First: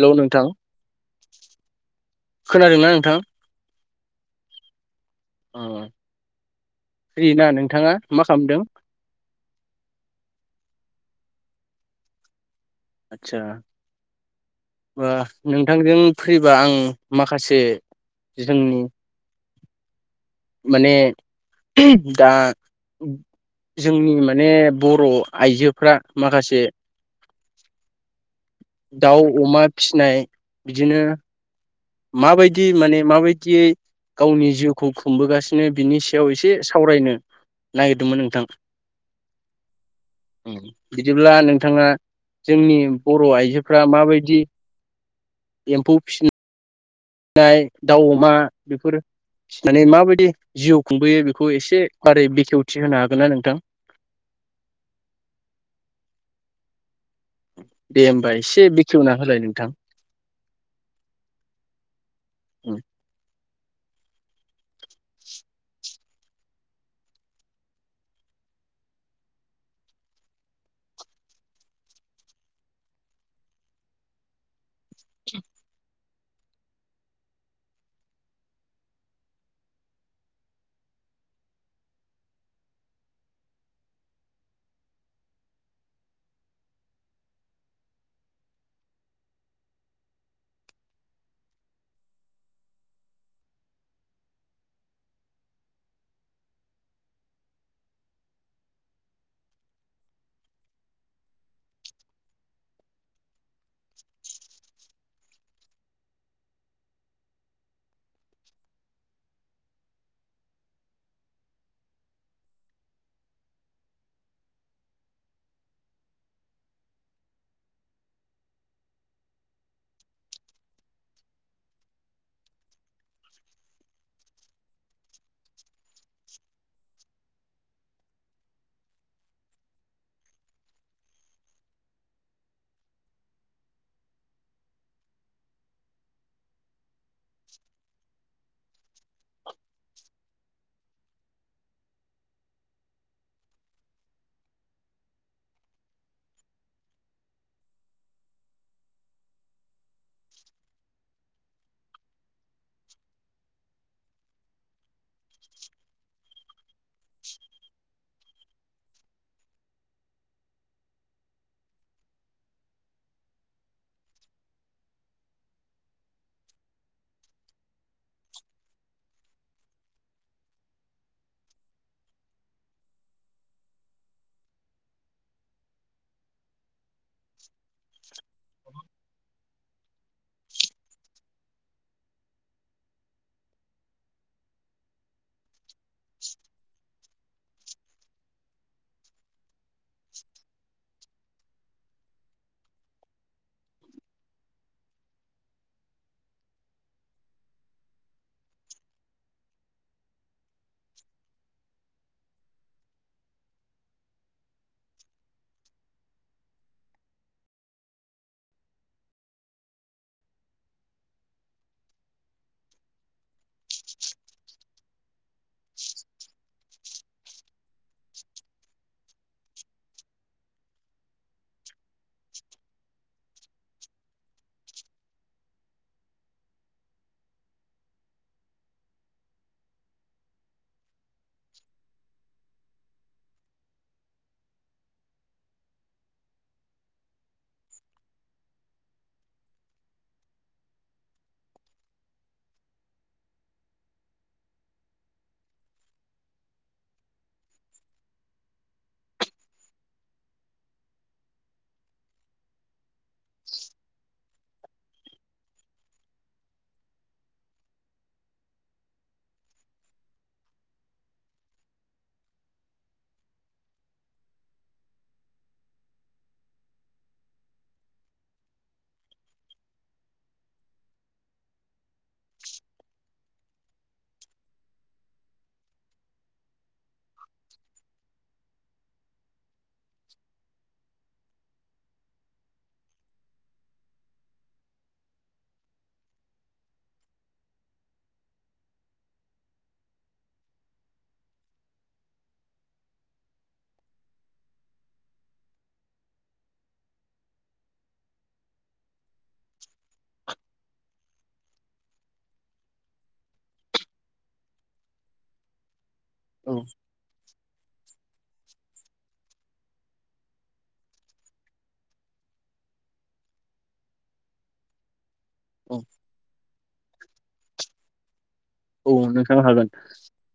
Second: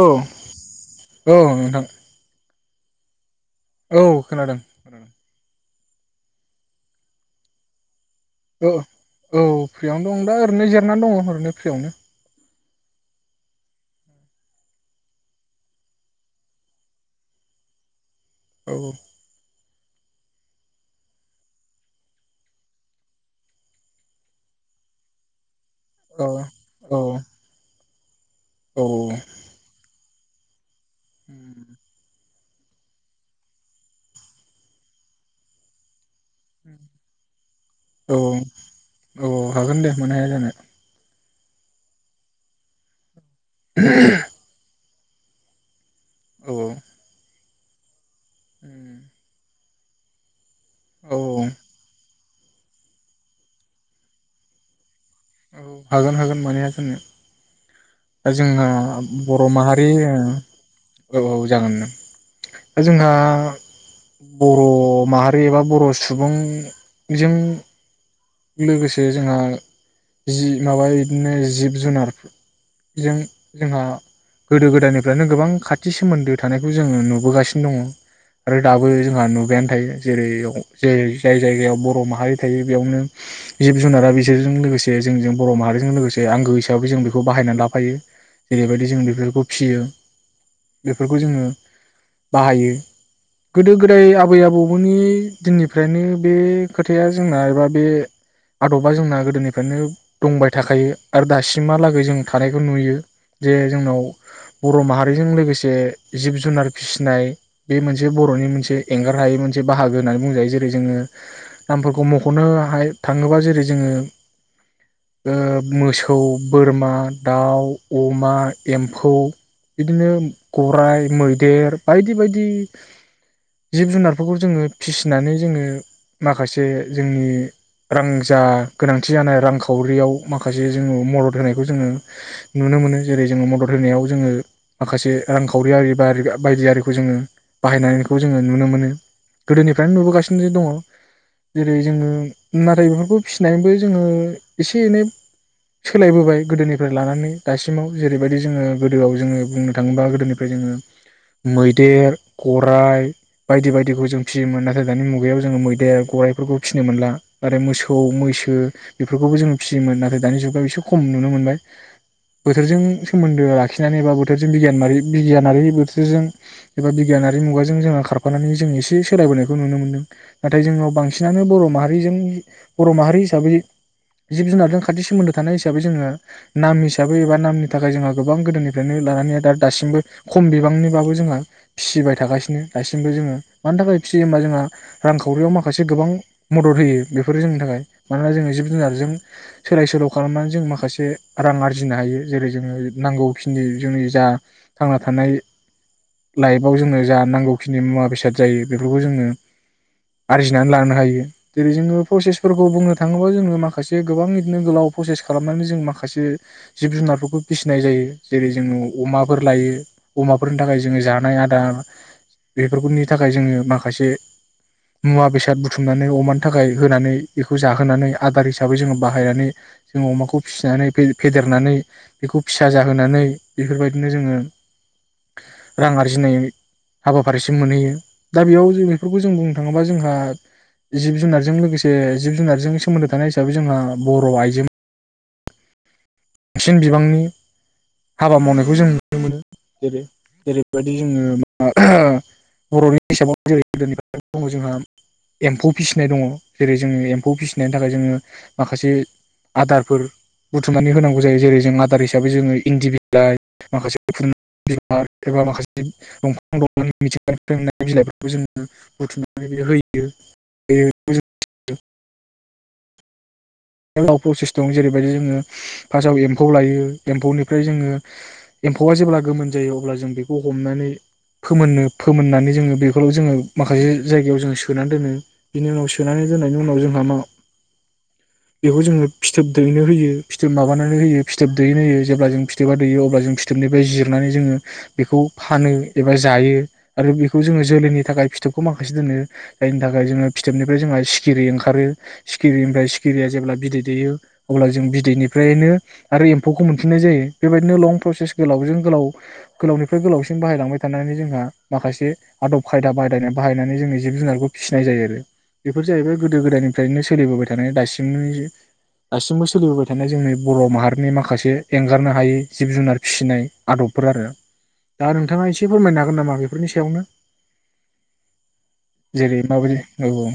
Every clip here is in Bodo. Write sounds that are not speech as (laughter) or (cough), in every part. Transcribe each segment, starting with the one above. औ नोंथां औ नोंथां। खोनादोंना नोंथां औ खोनादों अ फ्रिना नोंथाङा मा खालामदों ओ औ फ्रियावनो दं दा ओरैनो जिरायनानै दङ ओरैनो फ्रियावनो आत्चा बा नोंथांजों फ्रिबा आं माखासे औ जोंनि माने दा जोंनि माने बर' आइजो फ्रा औ माखासे औ औ दाउ अमा फिसिनाय बिदिनो माबायदि माने माबायदियै गावनि जिउखौ खुंबोगासिनो बिनि सायाव एसे सावरायनो औ नागिरदोंमोन नोंथां औ हागोन दे मानो हाया जानो जेब्ला नोंथाङा जोंनि बर' आइजोफ्रा माबायदि एम्फौ फिसि उम (unintelligible) दाउ मा बेफोर माने माबायदि जिउ औ खुंबोयो बेखौ एसे मारै बेखेवथि होनो हागोन ना नोंथां औ हागोन हागोन मानो हाया जानो दे होमबा दा एसे जोंना बेखेवना होलाय नोंथां बरमाहारि ओ औ औ जागोननो था जोंना बर' माहारि एबा बर' सुबुंजों लोगोसे जोंहा जि माबा बिदिनो जिब जुनारजों जोंहा गोदो गोदाय गोदायनिफ्रायनो गोबां खाथि सोमोन्दो थानायखौ जोङो नुबोगासिनो दङ आरो दाबो जोंहा नुबायानो थायो जेरै-जेरै जाय जायगायाव बर माहारि थायो बेयावनो जिब जुनारा बिसोरजों लोगोसे जोंजों बर' माहारिजों लोगोसे आंगो हिसाबै जों बेखौ बाहायनानै लाफायो जेरैबायदि जों बेफोरखौ फियो बेफोरखौ जोङो बाहायो गोदो गोदाय आबै आबौमोननि दिननिफ्रायनो बे खोथाया जोंना एबा बे आदबा जोंना गोदोनिफ्रायनो दंबाय थाखायो आरो दासिमहालागै जों थानायखौ नुयो जे जोंनाव बर' माहारिजों लोगोसे जिब जुनार फिसिनाय बे मोनसे बर'नि मोनसे एंगार हायै मोनसे बाहागो होननानै बुंजायो जेरै जोङो नामफोरखौ मखनो हाय थाङोबा जेरै जोङो मोसौ, बोरमा, दाउ, अमा, एम्फौ बिदिनो गराइ मैदेर बायदि बायदि जिब जुनारफोरखौ जोङो फिसिनानै जोङो माखासे जोंनि रां जा गोनांथि जानाय रांखावरियाव माखासे जोङो मदद होनायखौ जोङो नुनो मोनो जेरै जोङो मदद होनायाव जोङो माखासे रांखावरियारि बा बारि-बायदियारि जोङो बाहायनायखौ जोङो नुनो मोनो गोदोनिफ्रायनो नुबोगासिनो दङ जेरै जोङो नाथाय बेफोरखौ फिसिनानैबो जोङो एसे एनै सोलायबोबाय गोदोनिफ्राय लानानै दासिमाव जेरैबायदि जोङो गोदोआव जोङो बुंनो थाङोबा गोदोनिफ्राय जोङो मैदेर गराइ बायदि बायदिखौ जों फिसियोमोन नाथाय दानि मुगायाव जोङो मैदेर गराइफोरखौ फिसिनो मोनला आरो मोसौ मैसो बेफोरखौबो जोङो फिसियोमोन नाथाय दानि जुगाव एसे खम नुनो मोनबाय बोथोरजों सोमोन्दो लाखिनानै एबा बोथोरजों बिगियानारि बिगियानारि बोथोरजों एबा बिगियानारि मुगाजों जों खारफानानै जों एसे सोलायबोनायखौ नुनो मोनदों, नाथाय जोंनाव बांसिनानो बर' माहारिजों बर' माहारि हिसाबै जिब जुनारजों खाथि सोमोन्दो थानाय हिसाबै जोङो नाम हिसा साबै एबा नामनि थाखाय जोंहा गोबां गोदोनिफ्रायनो लानानै दा दासिमबो खम बिबांनिबाबो जोंहा फिसिबाय थागासिनो दासिमबो जोङो मानि थाखाय फिसियो होमबा जोंहा रांखावरियाव माखासे गोबां मदद होयो। बेफोरो जोंनि थाखाय मानोना जोङो जिब जुनारजों सोलाय सोल' खालामनानै जों माखासे रां आरजिनो हायो जेरै जोङो नांगौखिनि जोंनि जा थांना थानाय लाइफआव जोङो जा नांगौखिनि मुवा बेसाद जायो बेफोरखौ जोङो आरजिनानै लानो हायो जेरै जोङो प्रसेसफोरखौ बुंनो थाङोब्ला जोङो माखासे गोबां बिदिनो गोलाव प्रसेस खालामनानै जों माखासे जिब जुनारफोरखौ फिसिनाय जायो जेरै जोङो अमाफोर लायो अमाफोरनि थाखाय जोङो जानाय आदार बेफोरनि थाखाय जोङो माखासे मुवा बेसाद बुथुमनानै अमानि थाखाय होनानै बेखौ जाहोनानै आदार हिसाबै जोङो बाहायनानै जों अमाखौ फिसिनानै फेदेरनानै बेखौ फिसा जाहोनानै बेफोरबायदिनो जोङो रां आरजिनाय हाबाफारिसो मोनहैयो दा बेयाव जों बेफोरखौ जों बुंनो थाङोबा जोंहा जिब जु जों लोगोसे जिब जुनारजों सोमोन्दो थानाय हिसाबै जोंहा बर' आइजो बांसिन बिबांनि हाबा मावनायखौ जों नुनो मोनो जेरै जेरैबायदि जोङो बर'नि हिसाबाव जेरै दिनै दङ जोंहा एम्फौ फिसिनाय दङ जेरै जोङो एम्फौ फिसिनायनि थाखाय जोङो माखासे आदारफोर बुथुमनानै होनां गौ जायो जेरै जों आदार हिसाबै जोङो इनदि बि लाइ माखासे (unintelligible) बिलाइ एबा माखासे दंफां दंलानि मिथिंगानिफ्राय बिलाइफोरखौ जों बुथुमनानै होयो (unintelligible) गोलाव प्रसेस दं जेरैबायदि जोङो फार्स्टआव एम्फौ लायो एम्फौनिफ्राय जोङो एम्फौआ जेब्ला गोमोन जायो अब्ला जों बेखौ हमनानै फोमोननो फोमोननानै जोङो बेखौल' जोङो माखासे जायगायाव जोङो सोनानै दोनो बिनि उनाव सोनानै दोननायनि उनाव जोंहा मा बेखौ जोङो फिथोब दैनो होयो फिथोब माबानानै होयो फिथोब दैैनो होयो जेब्ला जों फिथोबा दैयो अब्ला जों फिथोबनिफ्राय जिरनानै जोङो बेखौ फानो एबा जायो आरो बेखौ जोङो जोलैनि थाखाय फिथोबखौ माखासे दोनो जायनि थाखाय जोङो फिथोबनिफ्राय जोंहा सिखिरि ओंखारो सिखिरिनिफ्राय सिखिरिया जेब्ला बिदै दैयो अब्ला जों बिदैनिफ्रायनो आरो एम्फौखौ मोनफिननाय जायो बेबायदिनो लं प्रसेस गोलावजों गोलाव गोलावनिफ्राय गोलावसिम बाहायलांबाय थानानै जों हा माखासे आदब खायदा बादाय बाहायनानै जोंनि जिब जुनारखौ फिसिनाय जायो आरो बे फोर जाहैबाय गोदो औ गोदायनिफ्रायनो सोलिबोबाय थानाय दासिम (unintelligible) दासिमबो सोलिबोबाय थानाय जोंनि बर' माहारिनि माखासे एंगारनो हायै जिब जुनार फिसिनाय आदबफोर आरो। दा नोंथाङा एसे औ फोरमायनो हागोन नामा बेफोरनि सायावनो? औ जेरै नोंथां हागोन माबोरै औ औ।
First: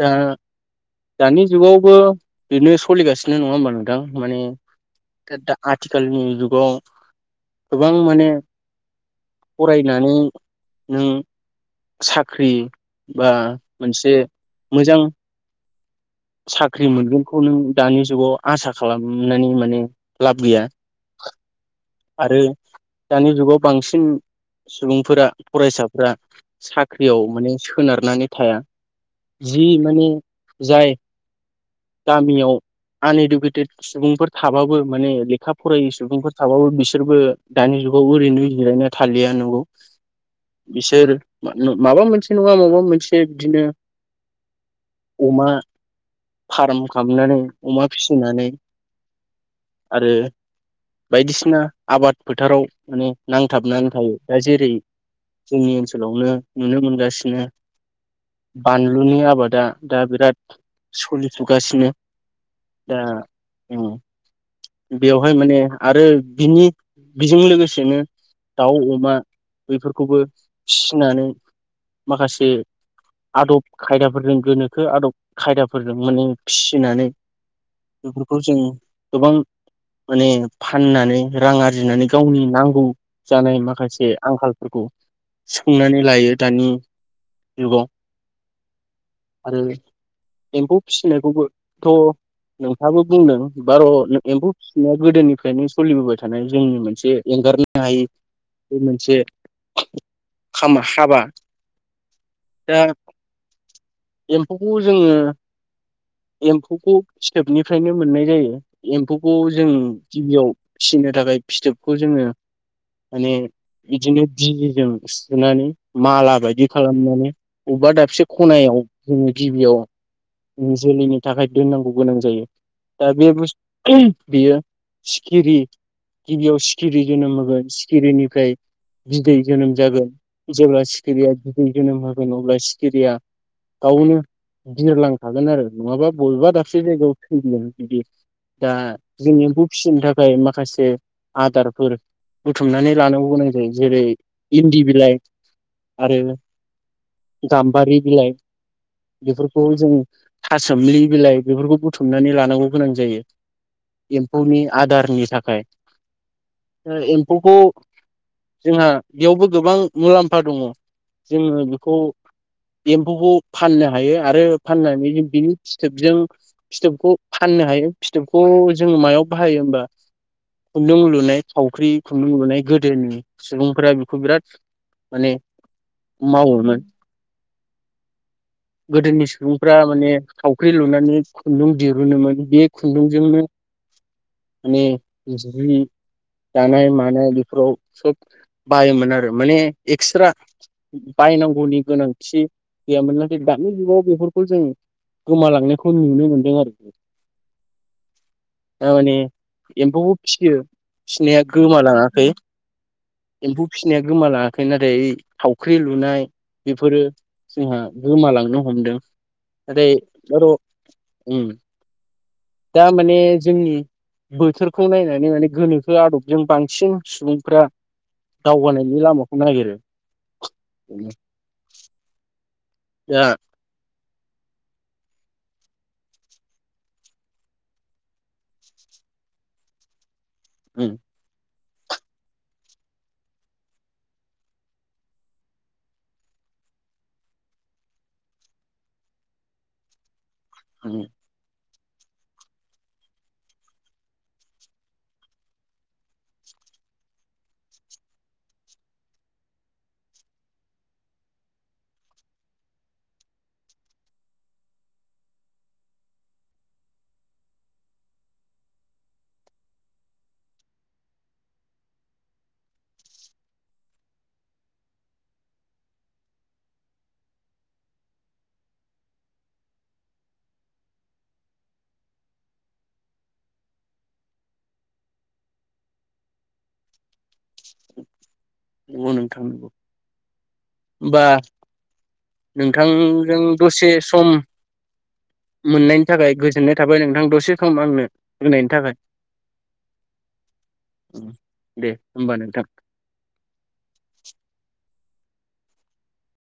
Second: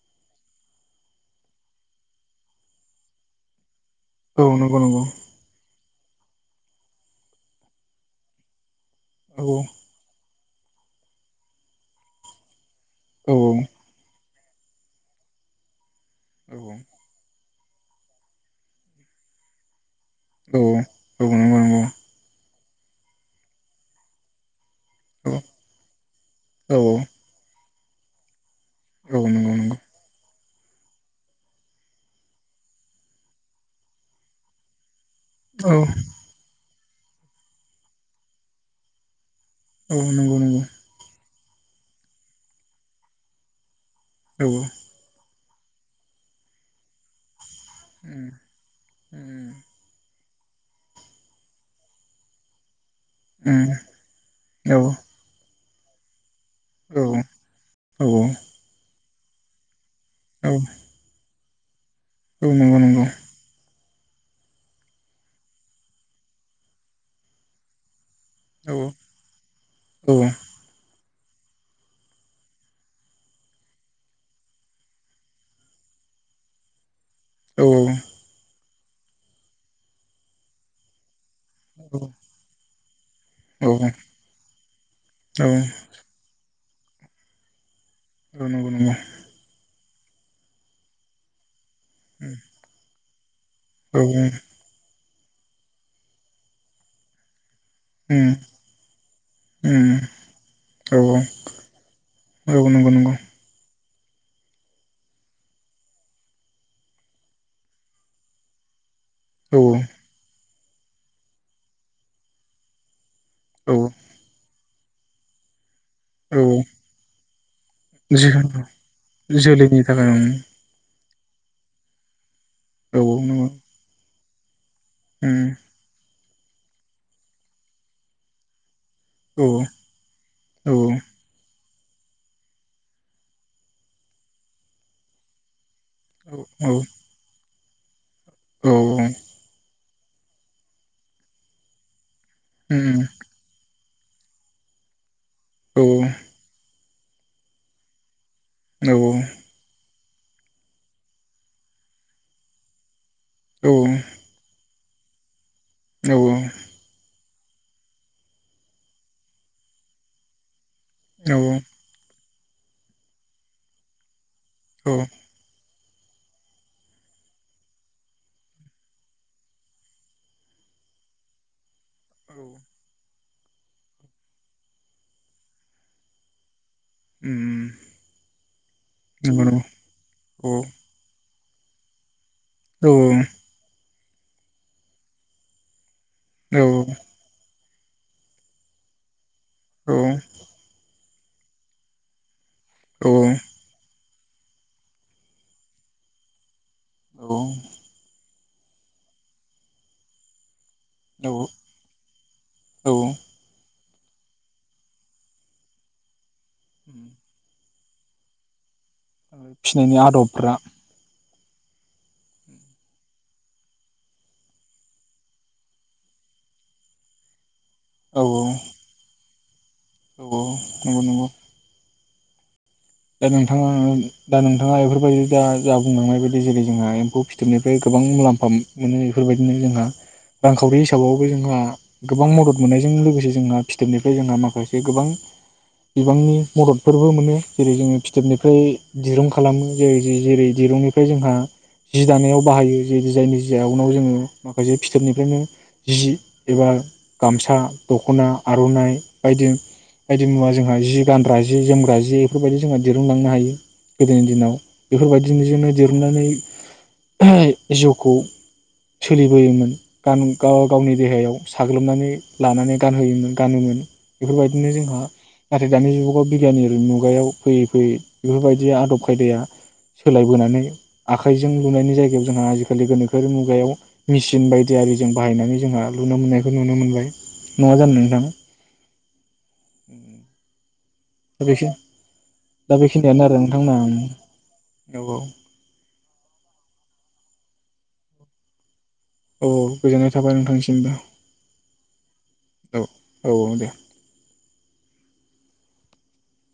दा दानि जुगावबो बेनो सलिगासिनो नङा होमबानो नों थां माने औ औ नंगौ नंगौ दा-दा आथिखालनि जुग (unintelligible) गोबां माने औ फरायनानै नों साख्रि बा औ मोनसे मोजां औ साख्रि मोनगोन (unintelligible) दानि जुगाव आसा खालामनानै माने लाब औ गैया (unintelligible) आरो दानि जुगाव बांसिन सुबुंफोरा औ फरायसाफोरा औ साख्रियाव माने सोनारनानै थाया। औ नंगौ जि नंगौ माने जाय गामियाव आनइडुकेटेड सुबुंफोर थाबाबो माने लेखा औ नंगौ औ फरायै सुबुंफोर थाबाबो बिस बिसोरबो दानि जुगाव ओरैनो जिरायना थालिया औ, बिसोर मा नो माबा मोनसे नङा माबा मोनसे बिदिनो औ अमा फाराम खालामनानै अमा फिसिनानै आरो बायदिसिना आबाद फोथाराव माने नांथाबनानै थायो दा जेरै जोंनि ओनसोलावनो नुनो मोनगासिनो बान लुनि आबादा दा बिराद सलि सुगासिनो औ नंगौ-नंगौ उम बेवहाय माने आरो बिनि बेजों लोगोसेनो दाउ औ अमा बेफोरखौबो फिनानै माखासे आदब खायदाफोरजों गोनोखो आदब खायदाफोरजों माने फिसिनानै बेफोरखौ जों गोबां माने फाननानै रां आरजिनानै गावनि नांगौ, जानाय माखासे आंखालफोरखौ सोंनानै लायो दानि (unintelligible) ओ नंगौ-नंगौ आरो एम्फौ फिसिनायखौबो थ' नोंथाङाबो बुंदों बार एम्फौ फिसिनाया गोदोनिफ्रायनो सोलिबोबाय थानाय जोंनि मोनसे एंगारनो हायै बे मोनसे खामा- औ औ हाबा। औ दा नंगौ नंगौ एम्फौखौ जोङो एम्फौखौ फिथोबनिफ्रायनो मोननाय जायो। एम्फौखौ औ जों गिबियाव फिसिनो थाखाय फिथोबखौ जोङो माने औ बिदिनोदि जों सुनानै माला औ बायदि खालामनानै अबा दाबसे जिखुनु ख'नायाव जोङो गिबियाव जोलैनि थाखाय जोलैनि थाखाय दोननांगौ गोनां जायो। दा‌‌ बे ओं औ बुस बियो औ सिखिरि नंगौ गिबियाव सिखिरि जोनोम होगोन सिखिरिनिफ्राय बिदै जोनोम जागोन उम औ जेब्ला सिखिरिया जोनोम होगोन अब्ला सिखिरिया गावनो बिरलां हागोन आरो नङाबा बबेबा औ दाबसि जायगायाव थैहैगोन। बिदि दा औ जों एम्बु फिसिनो थाखाय माखासे आदारफोर बुथुमनानै उम लानांगौ गोनां जायो। जेरै इन्दि बिलाइ औ आरो गामबारि बिलाय औ बेफोरखौ जों थासोमलि बिलाइ बेफोरखौ बुथुमनानै लानांगौ गोनां जायो। एम्फौनि आदारनि थाखाय औ। खौ जोंहा बेयावबो गोबां मुलाम्फा दंङ। औ जोंङो बेखौ एम्फौखौ फाननो हायो आरो औ फाननानैनो बेनि फिथोबजों-फिथोबखौ फाननो हायो फिथोबखौ जोंङो मायाव बाहायो होमबा खुन्दुं लुनाय थावख्रि। खुंन्दुं लुनाय गोदोनि सुबुंफोरा बेखौ बिराद माने मावोमोन। अम नंगौ नामा। फ्रा माने थावख्रि लुनानै खुन्दुं दिरुननोमोन। बे औ खुन्दुंजोंनो माने मानसिफोरनि औ दानाय मानाय बेफोराव सब बाहायोमोन आरो। माने एक्सत्ता बायनांगौनि गोनांथि गैयामोन नाथाय दानि जुगाव बेफोर खौ जों गोमालांनायखौ नुनो मोनदों आरोखि। औ दा माने एम्फौबो फियो औ फिनाया गोमालांङाखै औ फिनाया गोमालांङाखै नाथाय थावख्रि लुनाय बेफोरो जोंहा गोमालांनो हमदों। फिनायनि आदबफ्रा अम दा माने जोंनि बोथोरखौ नायनानै माने गोनोखो आदबजों बांसिन सुबुंफ्रा औ दावगानायनि लामा खौ नागिरो। औ औ नोंगौ नोंगौ दा नोंथांङा दा नोंथांङा एफोरबायदि दा जा बुंलांनाय बायदि जेरै जोंहा एम्फौ फिथोबनिफ्राय गोबां मुलाम्फाम मोनो एफोरबायदिनो जोंहा रांखावरि उम हिसाबावबो जोंहा गोबां मदद मोननायजों लोगोसे जोंहा फिथोबनिफ्राय जोंहा माखासे गोबां बिबांनि मददफोरबो मोनो। जेरै जोङो फिथोबनिफ्राय दिरुं खालामो जेरै जि जेरै उम दिरुंनिफ्राय जोंहा जि दानायाव बाहायो जि जायनि जिया उनाव जोङो माखासे फिथोबनिफ्रायनो जि एबा गामसा दखना आरनाइ बायदि बायदि मुवा जोंहा जि गानग्रा जि जोमग्रा जि बेफोरबायदि जोंहा दिरुंलांनो हायो गोदोनि दिनाव बेफोरबायदिनो दिरुंनानै जिउखौ सोलिबोयोमोन गान गाव-गावनि देहायाव साग्लोबनानै लानानै गानहोयोमोन गानोमोन बेफोरबायदिनो जोंहा नाथाय दानि जुगावबा बिगियानोरि मुग मुगायाव फैयै फैयै बेफोरबायदि आदब खायदाया सोलायबोनानै आखाइजों लुनायनि जायगायाव जोंहा आजिखालि गोनोखोआरि मुगायाव मेसिन बायदि आरिजों बाहायनानै जोंहा लुनो मोननायखौ नुनो मोनबाय। नङा जानो नोंथां। अ नों थां गो होमबा दा बेखि दा बेखिनियानो आरो नोंथांजों नोंथांना औ दसे सम औ मोननायनि थाखाय गोजोननाय थाबाय नोंथां दसे खम आंनो होनायनि थाखाय। औ गोजोननाय थाबाय नोंथांनिसिमबो दे होमबा नोंथां औ औ औ दे।